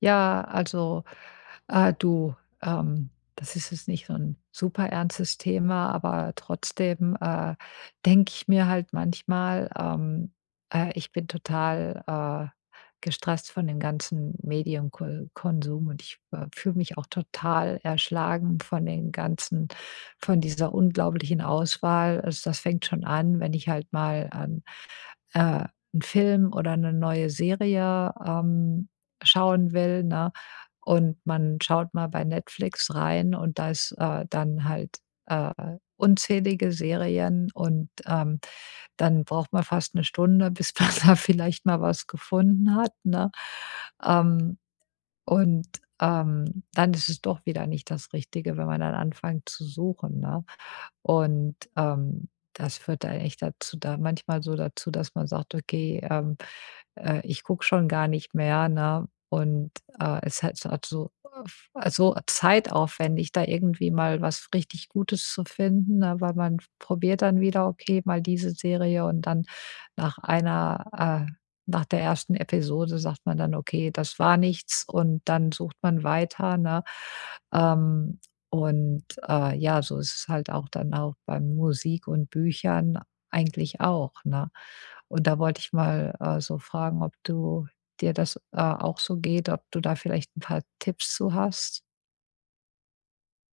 Ja, also, du, ähm, das ist jetzt nicht so ein super ernstes Thema, aber trotzdem, denke ich mir halt manchmal, ich bin total, gestresst von dem ganzen Medienkonsum und ich, fühle mich auch total erschlagen von den ganzen von dieser unglaublichen Auswahl. Also, das fängt schon an, wenn ich halt mal an äh, 'n Film oder eine neue Serie, schauen will, ne? Und man schaut mal bei Netflix rein und da ist, dann halt, äh, unzählige Serien und, dann braucht man fast eine Stunde, bis man da vielleicht mal was gefunden hat, ne? Ähm und, dann ist es doch wieder nicht das Richtige, wenn man dann anfängt zu suchen, ne? Und, das führt dann echt dazu da manchmal so dazu, dass man sagt: „Okay, ich gucke schon gar nicht mehr", ne? Und, es halt so f so zeitaufwendig, da irgendwie mal was richtig Gutes zu finden, ne? Weil man probiert dann wieder: „Okay, mal diese Serie" und dann nach einer, nach der ersten Episode sagt man dann: „Okay, das war nichts" und dann sucht man weiter, ne? Ähm, und, ja, so ist es halt auch dann auch bei Musik und Büchern eigentlich auch, ne? Und da wollte ich mal, so fragen, ob du dir das, auch so geht, ob du da vielleicht ein paar Tipps zu hast?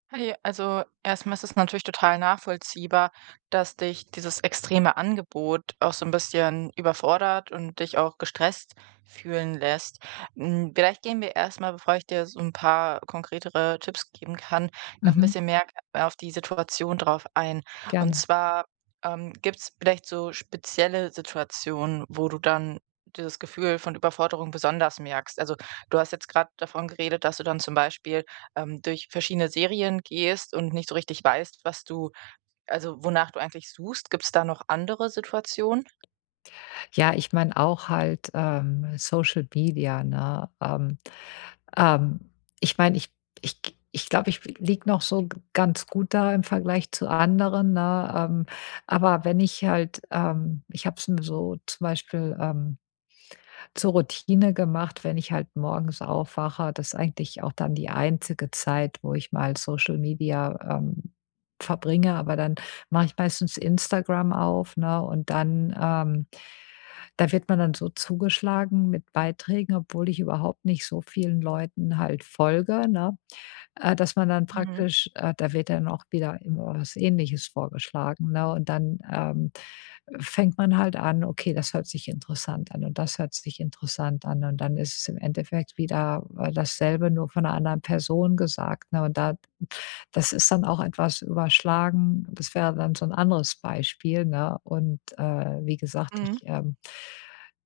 Hey, also erstmal ist es natürlich total nachvollziehbar, dass dich dieses extreme Angebot auch so ein bisschen überfordert und dich auch gestresst fühlen lässt. Vielleicht gehen wir erstmal, bevor ich dir so ein paar konkretere Tipps geben kann, noch ein Mhm. bisschen mehr auf die Situation drauf ein. Und Gerne. zwar gibt es vielleicht so spezielle Situationen, wo du dann dieses Gefühl von Überforderung besonders merkst. Also du hast jetzt gerade davon geredet, dass du dann zum Beispiel durch verschiedene Serien gehst und nicht so richtig weißt, was du wonach du eigentlich suchst. Gibt es da noch andere Situationen? Ja, ich meine auch halt, Social Media, ne? Ähm, Ich meine, ich ich glaube, ich liege noch so ganz gut da im Vergleich zu anderen, ne? Aber wenn ich halt ich habe es mir so zum Beispiel, zur Routine gemacht, wenn ich halt morgens aufwache, das ist eigentlich auch dann die einzige Zeit, wo ich mal Social Media, verbringe, aber dann mache ich meistens Instagram auf, ne, und dann, da wird man dann so zugeschlagen mit Beiträgen, obwohl ich überhaupt nicht so vielen Leuten halt folge, ne? Dass man dann Mhm, praktisch da wird dann auch wieder immer was Ähnliches vorgeschlagen, ne? Und dann, fängt man halt an: „Okay, das hört sich interessant an und das hört sich interessant an." Und dann ist es im Endeffekt wieder, dasselbe, nur von einer anderen Person gesagt, ne? Und da das ist dann auch etwas überschlagen. Das wäre dann so ein anderes Beispiel, ne? Und, wie gesagt, mhm, ich,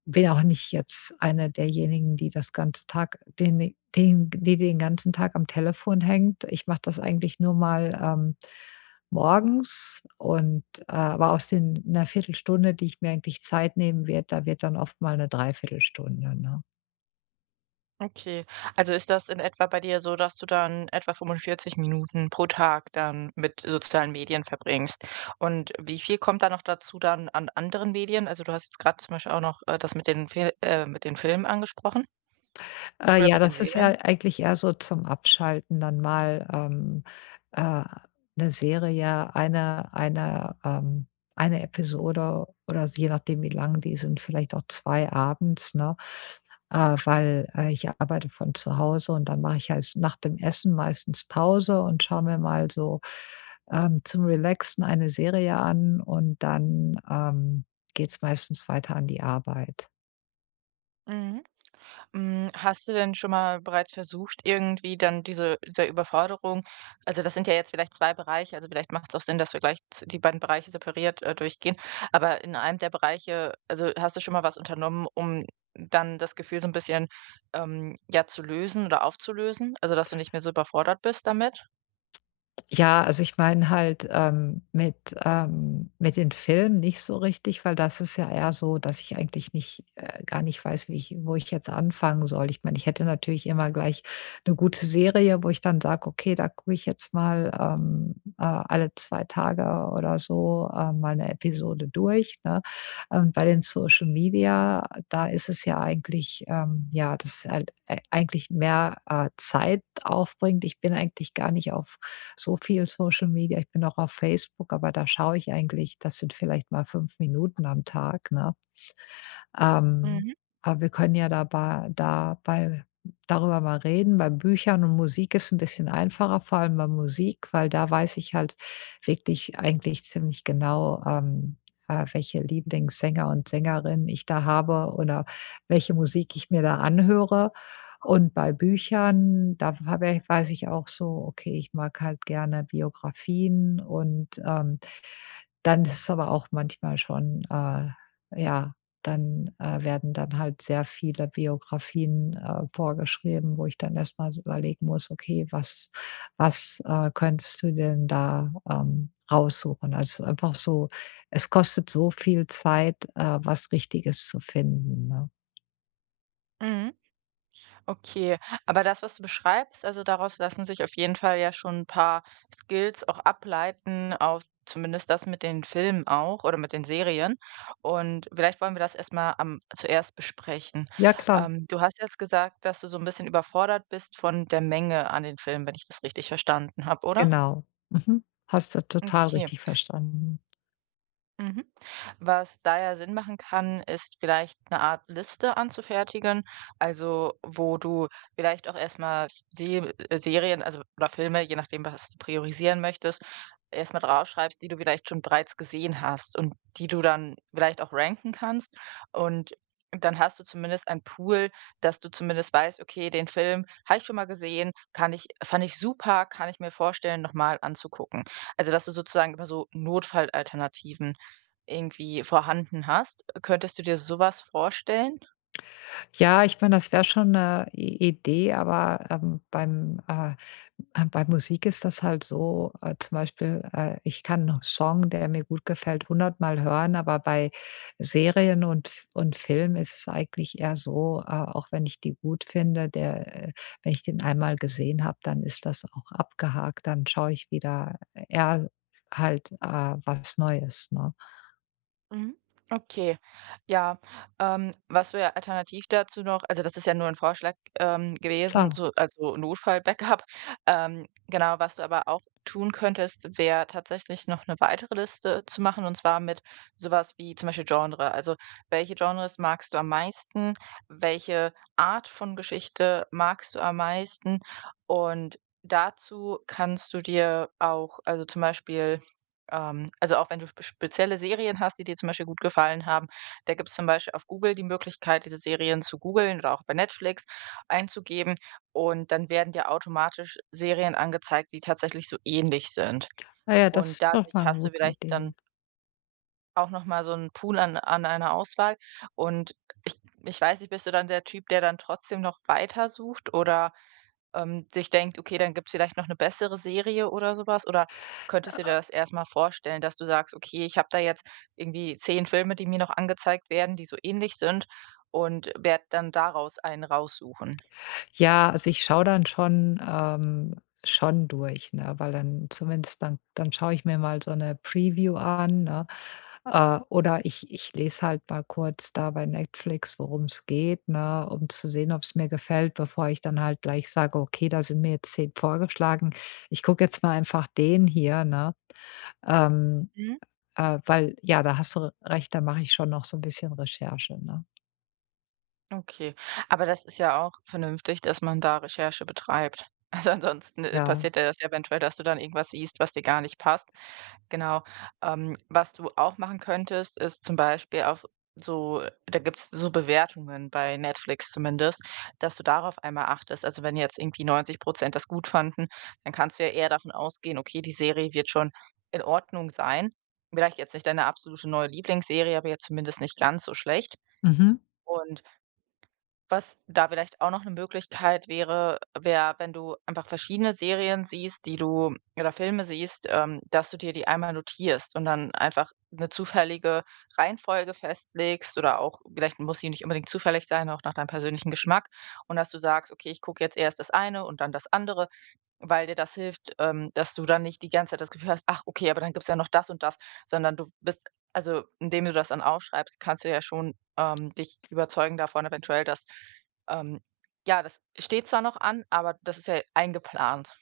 bin auch nicht jetzt eine derjenigen, die das ganze Tag den ganzen Tag am Telefon hängt. Ich mache das eigentlich nur mal, morgens und, aber aus den 'ner Viertelstunde, die ich mir eigentlich Zeit nehmen werde, da wird dann oft mal 'ne 3, ne? okay. Also ist das in etwa bei dir so, dass du dann etwa 45 Minuten pro Tag dann mit sozialen Medien verbringst? Und wie viel kommt da noch dazu dann an anderen Medien? Also du hast jetzt gerade zum Beispiel auch noch, das mit den Fil mit den Filmen angesprochen oder Ja, mit den das ist ja Serien? eigentlich eher so zum Abschalten dann mal, äh, 'ne Serie, eine Episode oder je nachdem, wie lang die sind, vielleicht auch 2 abends, ne? Weil, ich arbeite von zu Hause und dann mache ich halt nach dem Essen meistens Pause und schaue mir mal so, zum Relaxen eine Serie an und dann, geht's meistens weiter an die Arbeit. Mhm. Hast du denn schon mal bereits versucht, irgendwie dann dieser Überforderung also, das sind ja jetzt vielleicht 2 Bereiche, also, vielleicht macht es auch Sinn, dass wir gleich z die beiden Bereiche separiert, durchgehen. Aber in einem der Bereiche also, hast du schon mal was unternommen, um dann das Gefühl so ein bisschen, ja, zu lösen oder aufzulösen? Also, dass du nicht mehr so überfordert bist damit? Ja, also ich meine halt, mit den Filmen nicht so richtig, weil das ist ja eher so, dass ich eigentlich nicht gar nicht weiß, wie ich wo ich jetzt anfangen soll. Ich meine, ich hätte natürlich immer gleich eine gute Serie, wo ich dann sage: „Okay, da gucke ich jetzt mal, alle 2 Tage oder so, mal eine Episode durch", ne? Bei den Social Media, da ist es ja eigentlich, ja, dass halt ei eigentlich mehr, Zeit aufbringt. Ich bin eigentlich gar nicht auf so viel Social Media. Ich bin auch auf Facebook, aber da schaue ich eigentlich, das sind vielleicht mal 5 Minuten am Tag, ne? Ähm, Mhm, aber wir können ja dabei dabei darüber mal reden. Bei Büchern und Musik ist es ein bisschen einfacher, vor allem bei Musik, weil da weiß ich halt wirklich eigentlich ziemlich genau, welche Lieblingssänger und Sängerinnen ich da habe oder welche Musik ich mir da anhöre. Und bei Büchern, da habe ich weiß ich auch so, okay, ich mag halt gerne Biografien und, dann ist es aber auch manchmal schon, ja, dann, werden dann halt sehr viele Biografien, vorgeschrieben, wo ich dann erst mal so überlegen muss: „Okay, was, könntest du denn da, raussuchen?" Also, einfach so es kostet so viel Zeit, was Richtiges zu finden, ne? mhm. Okay, aber das, was du beschreibst, also daraus lassen sich auf jeden Fall ja schon ein paar Skills auch ableiten, auf zumindest das mit den Filmen auch oder mit den Serien. Und vielleicht wollen wir das erst mal am zuerst besprechen. Ja klar, Du hast jetzt gesagt, dass du so ein bisschen überfordert bist von der Menge an den Filmen, wenn ich das richtig verstanden habe, oder? genau. Mhm. Hast du total Okay. richtig verstanden. Mhm. Was da ja Sinn machen kann, ist vielleicht eine Art Liste anzufertigen, also wo du vielleicht auch erstmal Se Serien, also oder Filme, je nachdem, was du priorisieren möchtest, erstmal draufschreibst, die du vielleicht schon bereits gesehen hast und die du dann vielleicht auch ranken kannst. Und dann hast du zumindest einen Pool, dass du zumindest weißt, okay, den Film habe ich schon mal gesehen, kann ich, fand ich super, kann ich mir vorstellen, nochmal anzugucken. Also dass du sozusagen immer so Notfallalternativen irgendwie vorhanden hast. Könntest du dir sowas vorstellen? Ja, ich meine, das wäre schon eine Idee, aber, bei Musik ist das halt so, zum Beispiel, ich kann 'n Song, der mir gut gefällt, hundertmal hören, aber bei Serien und F und Film ist es eigentlich eher so, auch wenn ich die gut finde, der wenn ich den einmal gesehen habe, dann ist das auch abgehakt, dann schaue ich wieder eher halt, was Neues, ne? Mhm. Okay, ja, was wäre alternativ dazu noch also, das ist ja nur ein Vorschlag, gewesen, Klar. so also Notfall-Backup. Genau, was du aber auch tun könntest, wäre tatsächlich noch eine weitere Liste zu machen, und zwar mit sowas wie zum Beispiel Genre. Also, welche Genres magst du am meisten? Welche Art von Geschichte magst du am meisten? Und dazu kannst du dir auch also, zum Beispiel also auch wenn du sp spezielle Serien hast, die dir zum Beispiel gut gefallen haben, da gibt es zum Beispiel auf Google die Möglichkeit, diese Serien zu googeln oder auch bei Netflix einzugeben und dann werden dir automatisch Serien angezeigt, die tatsächlich so ähnlich sind. Na ja, das Und ist doch dadurch mal eine hast du gute vielleicht Idee. dann auch noch mal so 'n Pool an einer Auswahl und ich ich weiß nicht, bist du dann der Typ, der dann trotzdem noch weiter sucht oder, sich denkt: „Okay, dann gibt's vielleicht noch 'ne bessere Serie oder so was?“ Oder könntest du dir das erst mal vorstellen, dass du sagst: „Okay, ich habe da jetzt irgendwie 10 Filme, die mir noch angezeigt werden, die so ähnlich sind und werde dann daraus einen raussuchen?“ Ja, also ich schaue dann schon durch, ne? Weil dann zumindest dann schaue ich mir mal so eine Preview an, ne? Oder ich ich lese halt mal kurz da bei Netflix, worum es geht, ne, um zu sehen, ob es mir gefällt, bevor ich dann halt gleich sage: „Okay, da sind mir jetzt 10 vorgeschlagen. Ich gucke jetzt mal einfach den hier", ne? Ähm, Mhm. Weil ja, da hast du recht, da mache ich schon noch so ein bisschen Recherche, ne? Okay, aber das ist ja auch vernünftig, dass man da Recherche betreibt. Also, ansonsten, Ja. passiert dir das ja eventuell, dass du dann irgendwas siehst, was dir gar nicht passt. Genau. Was du auch machen könntest, ist zum Beispiel auf so da gibt's so Bewertungen bei Netflix zumindest, dass du darauf einmal achtest. Also, wenn jetzt irgendwie 90% das gut fanden, dann kannst du ja eher davon ausgehen: „Okay, die Serie wird schon in Ordnung sein.“ Vielleicht jetzt nicht deine absolute neue Lieblingsserie, aber jetzt zumindest nicht ganz so schlecht. Mhm. Und was da vielleicht auch noch eine Möglichkeit wäre, wäre, wenn du einfach verschiedene Serien siehst, die du oder Filme siehst, dass du dir die einmal notierst und dann einfach eine zufällige Reihenfolge festlegst oder auch vielleicht muss sie nicht unbedingt zufällig sein, auch nach deinem persönlichen Geschmack und dass du sagst: „Okay, ich gucke jetzt erst das eine und dann das andere.“ Weil dir das hilft, dass du dann nicht die ganze Zeit das Gefühl hast: „Ach, okay, aber dann gibt's ja noch das und das“, sondern du bist also, indem du das dann aufschreibst, kannst du ja schon, dich überzeugen davon eventuell, dass, ähm ja, das steht zwar noch an, aber das ist ja eingeplant.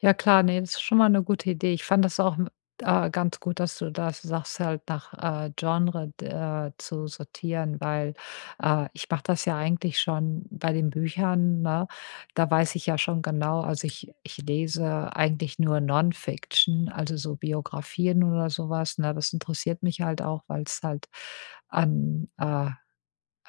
Ja klar, ne, das ist schon mal eine gute Idee. Ich fand das auch, ganz gut, dass du das sagst, halt nach, Genre d zu sortieren, weil, ich mache das ja eigentlich schon bei den Büchern, ne? Da weiß ich ja schon genau also, ich ich lese eigentlich nur Non-Fiction, also, so Biografien oder sowas, was, ne? Das interessiert mich halt auch, weil es halt an, äh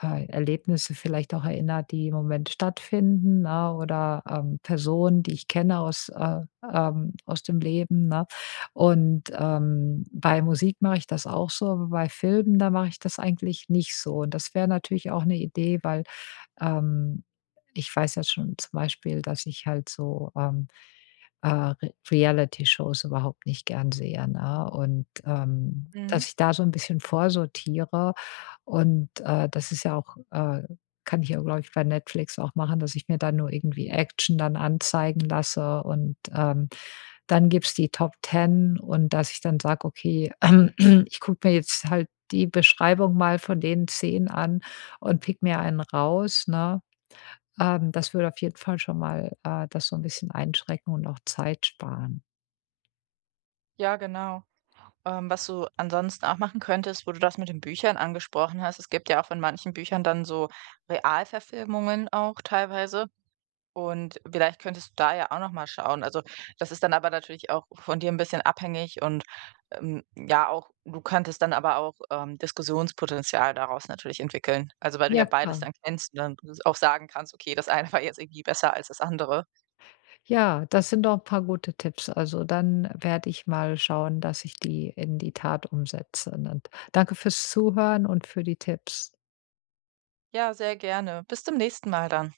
äh, Erlebnisse vielleicht auch erinnert, die im Moment stattfinden, ne, oder, Personen, die ich kenne aus dem Leben, ne? Und, bei Musik mache ich das auch so, aber bei Filmen, da mache ich das eigentlich nicht so. Und das wäre natürlich auch eine Idee, weil, ähm, ich weiß ja schon zum Beispiel, dass ich halt so, Re Reality-Shows überhaupt nicht gern sehe, ne? Und, Mhm. dass ich da so ein bisschen vorsortiere und, das ist ja auch kann ich ja, glaube ich, bei Netflix auch machen, dass ich mir dann nur irgendwie Action dann anzeigen lasse und, dann gibt's die Top Ten und dass ich dann sage: „Okay, ich gucke mir jetzt halt die Beschreibung mal von den 10 an und pick mir einen raus", ne? Das würde auf jeden Fall schon mal, das so ein bisschen einschränken und auch Zeit sparen. Ja, genau. Was du ansonsten auch machen könntest, wo du das mit den Büchern angesprochen hast, es gibt ja auch von manchen Büchern dann so Realverfilmungen auch teilweise. Und vielleicht könntest du da ja auch noch mal schauen. Also, das ist dann aber natürlich auch von dir ein bisschen abhängig und, ja auch du könntest dann aber auch, Diskussionspotenzial daraus natürlich entwickeln. Also, weil du ja Ja, beides klar. dann kennst und dann auch sagen kannst: „Okay, das eine war jetzt irgendwie besser als das andere.“ Ja, das sind doch ein paar gute Tipps. Also, dann werde ich mal schauen, dass ich die in die Tat umsetze, ne? Danke fürs Zuhören und für die Tipps. Ja, sehr gerne. Bis zum nächsten Mal dann.